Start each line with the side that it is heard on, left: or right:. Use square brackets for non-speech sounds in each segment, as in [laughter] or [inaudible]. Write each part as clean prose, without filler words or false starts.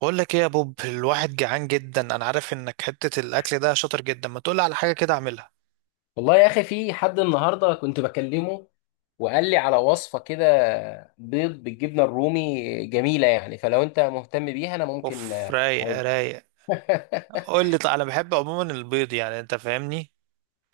right: بقول لك ايه يا بوب، الواحد جعان جدا. انا عارف انك حتة الاكل ده شاطر جدا، ما تقول على حاجة كده اعملها.
left: والله يا اخي في حد النهارده كنت بكلمه، وقال لي على وصفه كده. بيض بالجبنه الرومي، جميله يعني. فلو انت مهتم بيها انا ممكن
right: اوف، رايق
left: اقول.
right: رايق.
left: [laughs]
right: قول لي، انا بحب عموما البيض، يعني انت فاهمني.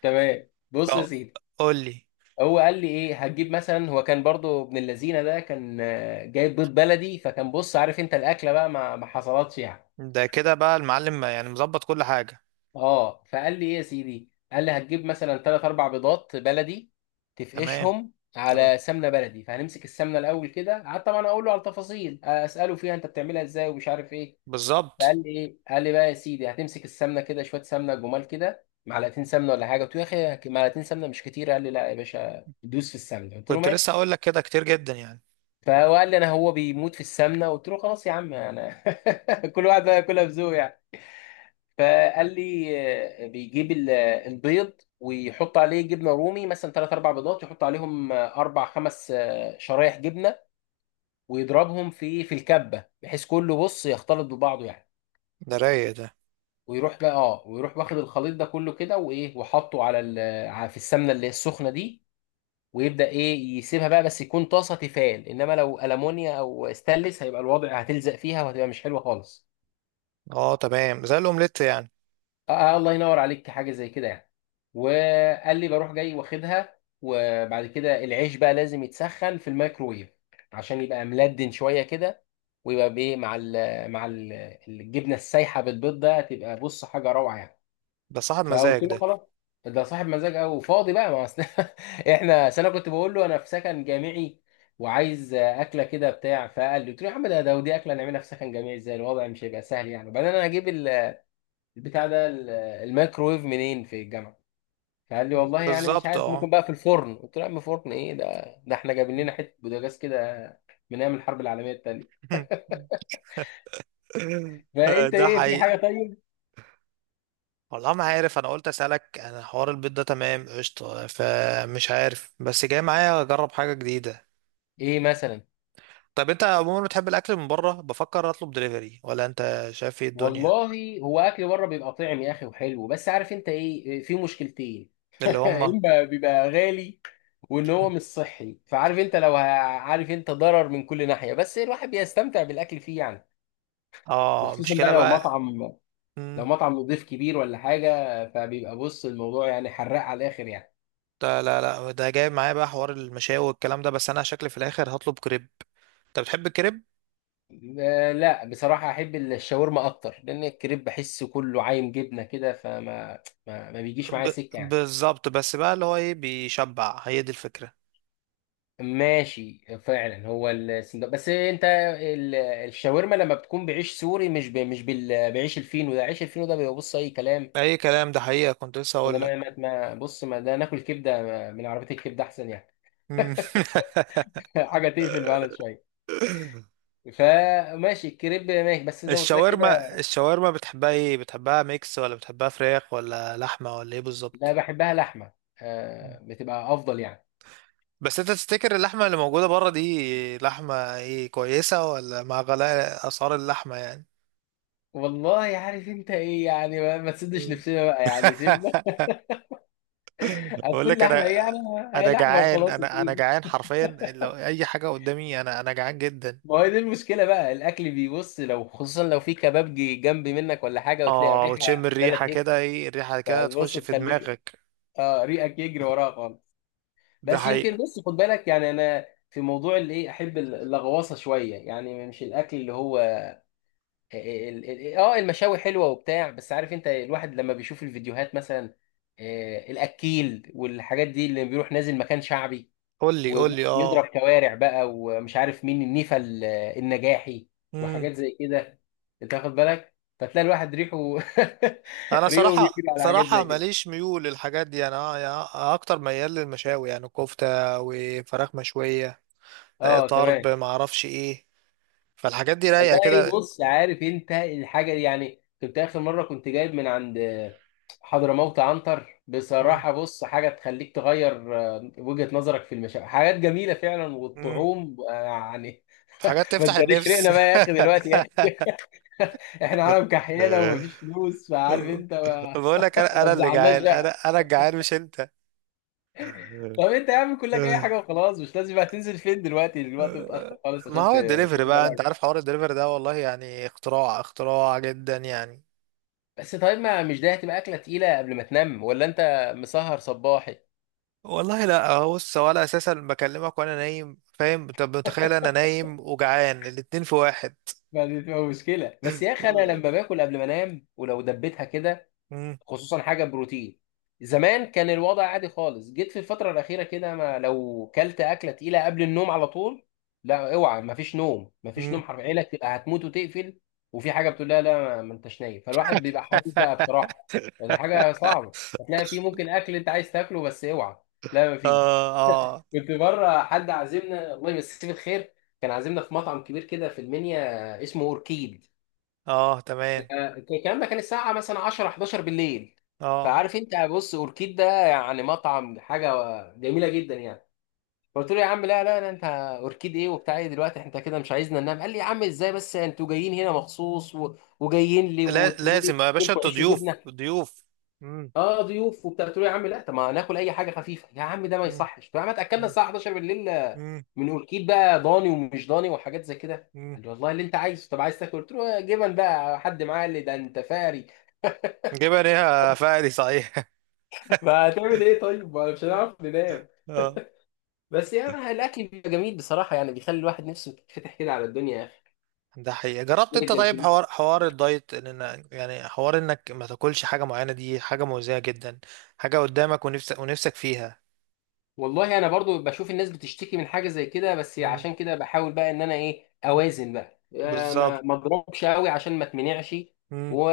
left: تمام، بص يا
right: ف-
left: سيدي.
right: قول لي.
left: هو قال لي ايه؟ هتجيب مثلا، هو كان برضو ابن اللذينه ده كان جايب بيض بلدي، فكان بص، عارف انت الاكله بقى ما حصلتش يعني.
right: ده كده بقى المعلم، يعني مظبط كل حاجة.
left: اه، فقال لي ايه يا سيدي. قال لي هتجيب مثلا ثلاث اربع بيضات بلدي،
right: تمام.
left: تفقشهم
right: تمام.
left: على سمنه بلدي، فهنمسك السمنه الاول كده. قعدت طبعا اقول له على التفاصيل، اساله فيها انت بتعملها ازاي ومش عارف ايه.
right: بالظبط.
left: فقال لي ايه، قال لي بقى يا سيدي، هتمسك السمنه كده شويه سمنه جمال كده، معلقتين سمنه ولا حاجه. قلت له يا اخي معلقتين سمنه مش كتير؟ قال لي لا يا باشا، دوس في السمنه. قلت له
right: كنت لسه
left: ماشي.
right: اقول لك كده، كتير جدا يعني.
left: فهو قال لي انا هو بيموت في السمنه. قلت له خلاص يا عم انا. [laughs] كل واحد بقى ياكلها بذوق يعني. فقال لي بيجيب البيض، ويحط عليه جبنه رومي، مثلا ثلاث اربع بيضات يحط عليهم اربع خمس شرايح جبنه، ويضربهم في الكبه بحيث كله بص يختلط ببعضه يعني.
right: ده رايق ده.
left: ويروح بقى اه ويروح واخد الخليط ده كله كده، وايه، وحطه على في السمنه اللي هي السخنه دي، ويبدا ايه يسيبها بقى. بس يكون طاسه تيفال، انما لو المونيا او استانلس هيبقى الوضع هتلزق فيها وهتبقى مش حلوه خالص.
right: اه، تمام، زي الاومليت يعني.
left: الله ينور عليك، حاجه زي كده يعني. وقال لي بروح جاي واخدها، وبعد كده العيش بقى لازم يتسخن في الميكروويف عشان يبقى ملدن شويه كده، ويبقى بايه مع ال مع ال الجبنه السايحه بالبيض ده. تبقى بص حاجه روعه يعني.
right: ده صاحب
left: فقلت
right: مزاج
left: له
right: ده.
left: خلاص، ده صاحب مزاج قوي وفاضي بقى. ما أصل [laughs] احنا أصل انا كنت بقول له انا في سكن جامعي وعايز اكله كده بتاع. فقال لي، قلت له يا عم ده ودي اكله نعملها في سكن جامعي ازاي؟ الوضع مش هيبقى سهل يعني. وبعدين انا هجيب البتاع ده الميكروويف منين في الجامعه؟ فقال لي والله يعني مش
right: بالظبط،
left: عارف،
right: اه.
left: ممكن بقى في الفرن. قلت له يا عم فرن ايه ده؟ ده احنا جايبين لنا حته بوتاجاز كده من ايام الحرب العالميه الثانيه.
right: [laughs]
left: فانت
right: ده
left: ايه، في حاجه
right: حقيقي.
left: طيب؟
right: والله ما عارف، انا قلت اسالك، انا حوار البيض ده تمام قشطه. فمش عارف، بس جاي معايا اجرب حاجه جديده.
left: ايه مثلا؟
right: طب انت عموما بتحب الاكل من بره؟ بفكر اطلب دليفري، ولا انت شايف ايه الدنيا؟
left: والله هو اكل بره بيبقى طعم يا اخي وحلو، بس عارف انت ايه، في مشكلتين. [laughs]
right: اللي هما؟
left: اما بيبقى غالي، وان هو
right: مم.
left: مش صحي. فعارف انت لو عارف انت ضرر من كل ناحيه، بس الواحد بيستمتع بالاكل فيه يعني.
right: اه،
left: وخصوصا بقى
right: مشكله
left: لو
right: بقى.
left: مطعم، لو
right: مم.
left: مطعم نضيف كبير ولا حاجة، فبيبقى بص الموضوع يعني حراق على الآخر يعني.
right: ده لا لا، ده جاي معايا بقى حوار المشاوي والكلام ده. بس انا شكلي في الاخر هطلب كريب. انت بتحب الكريب؟
left: لا بصراحة أحب الشاورما أكتر، لأن الكريب بحسه كله عايم جبنة كده، فما ما, ما بيجيش معايا
right: ب...
left: سكة يعني.
right: بالظبط. بس بقى اللي هو ايه، بيشبع، هي دي الفكره.
left: ماشي فعلا، هو السندوتش بس، أنت الشاورما لما بتكون بعيش سوري مش ب... مش بال... بعيش الفينو ده. عيش الفينو ده بيبقى بص أي كلام.
right: اي كلام، ده حقيقه، كنت لسه
left: ده
right: هقول لك.
left: بص ما ده ناكل كبدة من عربية الكبدة أحسن يعني.
right: مم.
left: [laughs] حاجة تقفل معانا شوية.
right: [laughs]
left: فماشي الكريب ماشي، بس زي ما قلت لك كده.
right: الشاورما بتحبها ايه، بتحبها ميكس ولا بتحبها فراخ ولا لحمة ولا ايه
left: لا
right: بالظبط؟
left: بحبها لحمة، آه بتبقى أفضل يعني.
right: بس انت تفتكر اللحمة اللي موجودة بره دي لحمة ايه، كويسة ولا مع غلاء اسعار اللحمة يعني؟
left: والله عارف انت ايه يعني، ما تسدش
right: مم.
left: نفسنا بقى يعني، سيبنا.
right: [laughs]
left: [laughs]
right: بقول
left: هتكون
right: لك
left: لحمة ايه
right: انا،
left: يعني، هي
right: انا
left: لحمة
right: جعان
left: وخلاص يا
right: انا انا
left: سيدي.
right: جعان حرفيا لو اي حاجة قدامي انا انا جعان جدا
left: ما هي دي المشكلة بقى، الأكل بيبص لو خصوصا لو في كباب جي جنب منك ولا حاجة، وتلاقي
right: اه
left: الريحة
right: وتشم
left: عمالة
right: الريحة
left: تهف،
right: كده ايه الريحة كده
left: فبص
right: تخش في
left: تخليك،
right: دماغك
left: اه ريقك يجري وراها خالص.
right: ده
left: بس يمكن
right: حقيقة
left: بص خد بالك يعني، أنا في موضوع الايه أحب اللغواصة شوية يعني، مش الأكل اللي هو المشاوي حلوه وبتاع، بس عارف انت الواحد لما بيشوف الفيديوهات مثلا، الاكيل والحاجات دي، اللي بيروح نازل مكان شعبي
right: قول لي قول لي
left: وبص يضرب
right: اه
left: كوارع بقى، ومش عارف مين النيفا النجاحي وحاجات زي كده، انت واخد بالك؟ فتلاقي الواحد ريحه [laughs]
right: انا
left: ريحه
right: صراحه
left: بيجري على حاجات زي
right: صراحه
left: كده.
right: ماليش ميول للحاجات دي انا يعني أنا اكتر ميال للمشاوي يعني كفته وفراخ مشويه آه،
left: اه تمام.
right: طرب ما اعرفش ايه فالحاجات دي رايقه
left: والله
right: كده
left: بص عارف انت الحاجه دي يعني، كنت اخر مره كنت جايب من عند حضرموت عنتر
right: مم،
left: بصراحه، بص حاجه تخليك تغير وجهه نظرك في المشاكل، حاجات جميله فعلا،
right: مم.
left: والطعوم يعني.
right: حاجات
left: ما
right: تفتح
left: تجريش ريقنا
right: النفس
left: بقى يا اخي دلوقتي يا اخي. [laughs] احنا عالم كحيانه ومفيش فلوس، فعارف
right: [laughs]
left: انت
right: بقول لك أنا
left: ما
right: اللي
left: تزعلناش
right: جعان. انا
left: بقى.
right: انا الجعان مش انت.
left: طب انت يا عم كلك اي حاجه
right: [laughs]
left: وخلاص، مش لازم بقى تنزل فين دلوقتي، دلوقتي متاخر خالص
right: ما
left: عشان
right: هو الدليفري
left: تجيب
right: بقى، انت
left: حاجة.
right: عارف حوار الدليفري ده، والله يعني اختراع اختراع جدا يعني.
left: بس طيب، ما مش ده هتبقى اكله تقيله قبل ما تنام؟ ولا انت مسهر صباحي؟
right: والله لا، بص، هو انا اساسا بكلمك وانا نايم. فاهم انت؟ متخيل انا نايم وجعان، الاتنين في واحد.
left: ما دي تبقى مشكله بس يا اخي، انا لما باكل قبل ما انام ولو دبيتها كده،
right: مم.
left: خصوصا حاجه بروتين. زمان كان الوضع عادي خالص، جيت في الفتره الاخيره كده، ما لو كلت اكله تقيله قبل النوم على طول، لا اوعى، ما فيش نوم، ما فيش
right: مم.
left: نوم حرفيا. عينك تبقى هتموت وتقفل، وفي حاجه بتقول لها لا ما انتش نايم. فالواحد بيبقى حريص بقى
right: [laughs]
left: بصراحه، ولا حاجه صعبه. هتلاقي في ممكن اكل انت عايز تاكله، بس اوعى، لا ما فيش.
right: اه. اه.
left: كنت بره، حد عازمنا الله يمسيه بالخير، كان عازمنا في مطعم كبير كده في المنيا اسمه اوركيد.
right: اه، تمام.
left: الكلام ده كان الساعه مثلا 10 11 بالليل.
right: اه.
left: فعارف انت بص اوركيد ده يعني مطعم حاجه جميله جدا يعني. قلت له يا عم لا لا لا، انت اوركيد ايه وبتاع ايه دلوقتي، انت كده مش عايزنا ننام. قال لي يا عم ازاي بس، انتوا جايين هنا مخصوص وجايين لي
right: لا،
left: وتقولوا لي
right: لازم يا باشا،
left: اكلكم
right: انتوا
left: عيش
right: ضيوف
left: وجبنه.
right: ضيوف. مم.
left: اه ضيوف وبتاع. قلت له يا عم لا، طب ما ناكل اي حاجه خفيفه يا عم، ده ما
right: مم.
left: يصحش. طب يا عم اتاكلنا
right: مم.
left: الساعه 11 بالليل
right: مم.
left: من اوركيد بقى ضاني ومش ضاني وحاجات زي كده؟
right: مم.
left: قال لي والله اللي انت عايزه، طب عايز تاكل؟ قلت له جبن بقى، حد معاه اللي ده انت فاري.
right: جبن ايه يا فقري صحيح؟ [laughs]
left: [laughs] ما هتعمل ايه طيب، ما مش هنعرف ننام.
right: اه.
left: بس يعني الاكل بيبقى جميل بصراحه يعني، بيخلي الواحد نفسه تتفتح كده على الدنيا يا
right: ده حقيقة، جربت انت
left: اخي.
right: طيب حوار الدايت، يعني حوار انك ما تاكلش حاجة معينة؟ دي حاجة مؤذية جدا. حاجة قدامك، ونفسك فيها.
left: والله انا برضو بشوف الناس بتشتكي من حاجه زي كده، بس
right: مم.
left: عشان كده بحاول بقى ان انا ايه اوازن بقى، ما
right: بالظبط.
left: ما اضربش قوي عشان ما اتمنعش،
right: مم.
left: و...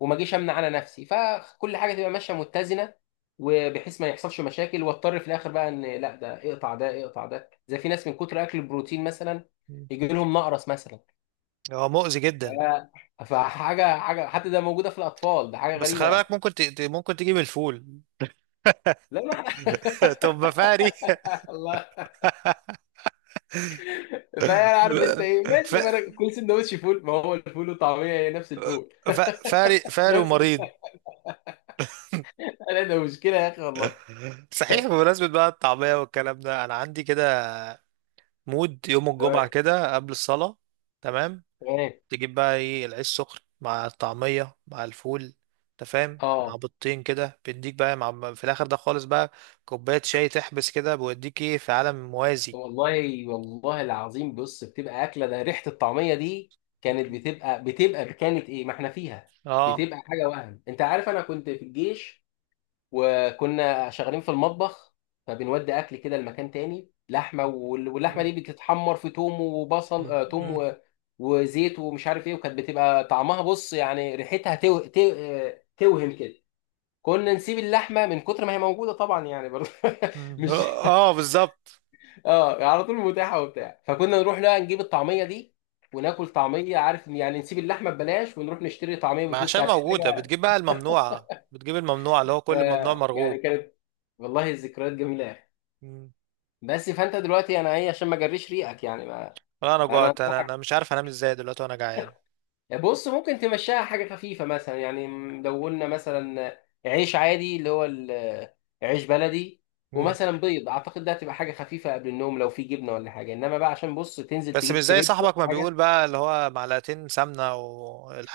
left: وما اجيش امنع على نفسي، فكل حاجه تبقى ماشيه متزنه، وبحيث ما يحصلش مشاكل واضطر في الاخر بقى ان لا ده اقطع ده اقطع ده. زي في ناس من كتر اكل البروتين مثلا
right: مم.
left: يجي لهم نقرس مثلا،
right: هو مؤذي جدا.
left: ف- فحاجه حاجه، حتى ده موجوده في الاطفال، ده حاجه
right: بس
left: غريبه
right: خلي بالك،
left: يعني.
right: ممكن تجيب الفول.
left: لا
right: [laughs] طب ما فاري.
left: لا [laughs] الله. فانا عارف انت ايه،
right: [laughs] ف...
left: ماشي، ما انا كل سندوتش فول، ما هو الفول وطعميه هي نفس الفول،
right: ف... فاري فاري
left: نفس
right: ومريض.
left: [laughs] انا ده مشكله يا اخي والله.
right: صحيح، بمناسبة بقى الطعمية والكلام ده، أنا عندي كده مود يوم الجمعة
left: تمام
right: كده قبل الصلاة. تمام.
left: تمام.
right: تجيب بقى إيه، العيش سخن مع الطعمية مع الفول. أنت فاهم، مع
left: اه
right: بيضتين كده بيديك بقى، مع في الآخر ده خالص بقى كوباية شاي تحبس كده، بيوديك إيه في عالم موازي.
left: والله والله العظيم بص، بتبقى اكله، ده ريحه الطعميه دي كانت بتبقى كانت ايه، ما احنا فيها،
right: أه.
left: بتبقى حاجه وهم. انت عارف انا كنت في الجيش وكنا شغالين في المطبخ، فبنودي اكل كده لمكان تاني، لحمه واللحمه دي بتتحمر في توم وبصل، آه توم وزيت ومش عارف ايه، وكانت بتبقى طعمها بص يعني ريحتها تو... تو... آه، توهم كده. كنا نسيب اللحمه من كتر ما هي موجوده طبعا يعني برضه. [laughs] مش،
right: اه. آه، بالظبط.
left: اه على طول متاحه وبتاع، فكنا نروح بقى نجيب الطعميه دي وناكل طعميه، عارف يعني، نسيب اللحمه ببلاش ونروح نشتري طعميه
right: ما
left: بفلوس.
right: عشان
left: كانت
right: موجودة،
left: حاجه
right: بتجيب بقى الممنوعة، بتجيب الممنوعة اللي هو
left: ف-
right: كل ممنوع
left: يعني
right: مرغوب.
left: كانت، والله الذكريات جميله.
right: مم.
left: بس فانت دلوقتي انا ايه عشان ما اجريش ريقك يعني ما.
right: والله انا
left: انا
right: جوعت، انا مش عارف انام ازاي دلوقتي وانا جعان.
left: بص ممكن تمشيها حاجه خفيفه مثلا يعني، لو قلنا مثلا عيش عادي اللي هو عيش بلدي،
right: مم.
left: ومثلا بيض، اعتقد ده هتبقى حاجه خفيفه قبل النوم، لو في جبنه ولا حاجه. انما بقى عشان بص تنزل
right: بس مش
left: تجيب
right: زي
left: كريب ولا
right: صاحبك ما بيقول
left: حاجه،
right: بقى، اللي هو معلقتين سمنة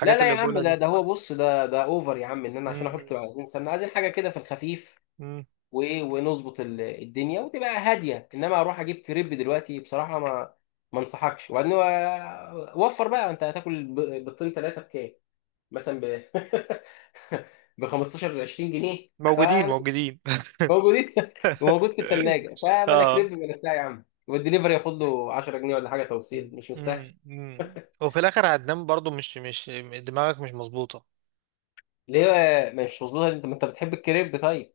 left: لا لا
right: اللي
left: يا عم،
right: بيقولها
left: ده
right: دي.
left: ده هو بص ده اوفر يا عم. ان انا
right: مم.
left: عشان احط
right: مم.
left: 20 سنه عايزين حاجه كده في الخفيف
right: مم.
left: وايه، ونظبط الدنيا وتبقى هاديه. انما اروح اجيب كريب دلوقتي بصراحه ما انصحكش. وبعدين وفر بقى، انت هتاكل بيضتين ثلاثه بكام مثلا، ب [laughs] ب 15 20 جنيه.
right: موجودين
left: فانا
right: موجودين.
left: موجودين [laughs] وموجود في
right: [laughs]
left: الثلاجه، فبلا كريب
right: اه.
left: بلا بتاع يا عم، والدليفري ياخد له 10 جنيه ولا حاجه توصيل، مش مستاهل.
right: مم. مم. وفي الاخر هتنام برضو، مش دماغك مش مظبوطة.
left: ليه بقى مش مظبوط، انت ما انت بتحب الكريب طيب؟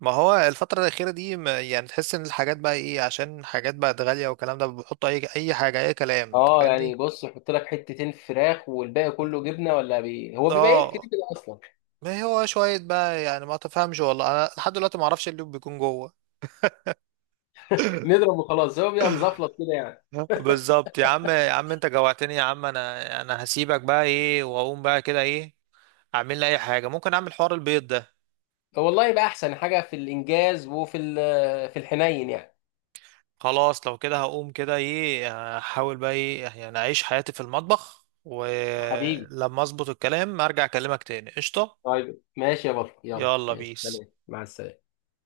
right: ما هو الفترة الأخيرة دي، يعني تحس إن الحاجات بقى إيه، عشان حاجات بقت غالية والكلام ده، بيحطوا أي حاجة، أي كلام، أنت
left: اه يعني
right: فاهمني؟
left: بص يحط لك حتتين فراخ والباقي كله جبنه، ولا هو بيبقى ايه
right: آه.
left: الكريب ده اصلا؟
right: ما هو شوية بقى يعني ما تفهمش، والله أنا لحد دلوقتي ما أعرفش إيه اللي بيكون جوه.
left: نضرب وخلاص، هو بيبقى مزفلط كده يعني.
right: [laughs] بالظبط يا عم، يا عم أنت جوعتني يا عم. أنا هسيبك بقى إيه وأقوم بقى كده إيه. أعمل لي أي حاجة، ممكن أعمل حوار البيض ده.
left: والله يبقى احسن حاجه، في الانجاز وفي في الحنين يعني.
right: خلاص، لو كده هقوم كده إيه، أحاول بقى إيه يعني أعيش حياتي في المطبخ،
left: حبيبي.
right: ولما أظبط الكلام أرجع أكلمك تاني. قشطة.
left: طيب ماشي يا بطل، يلا
right: يلا
left: ماشي،
right: بيس.
left: سلام، مع السلامه.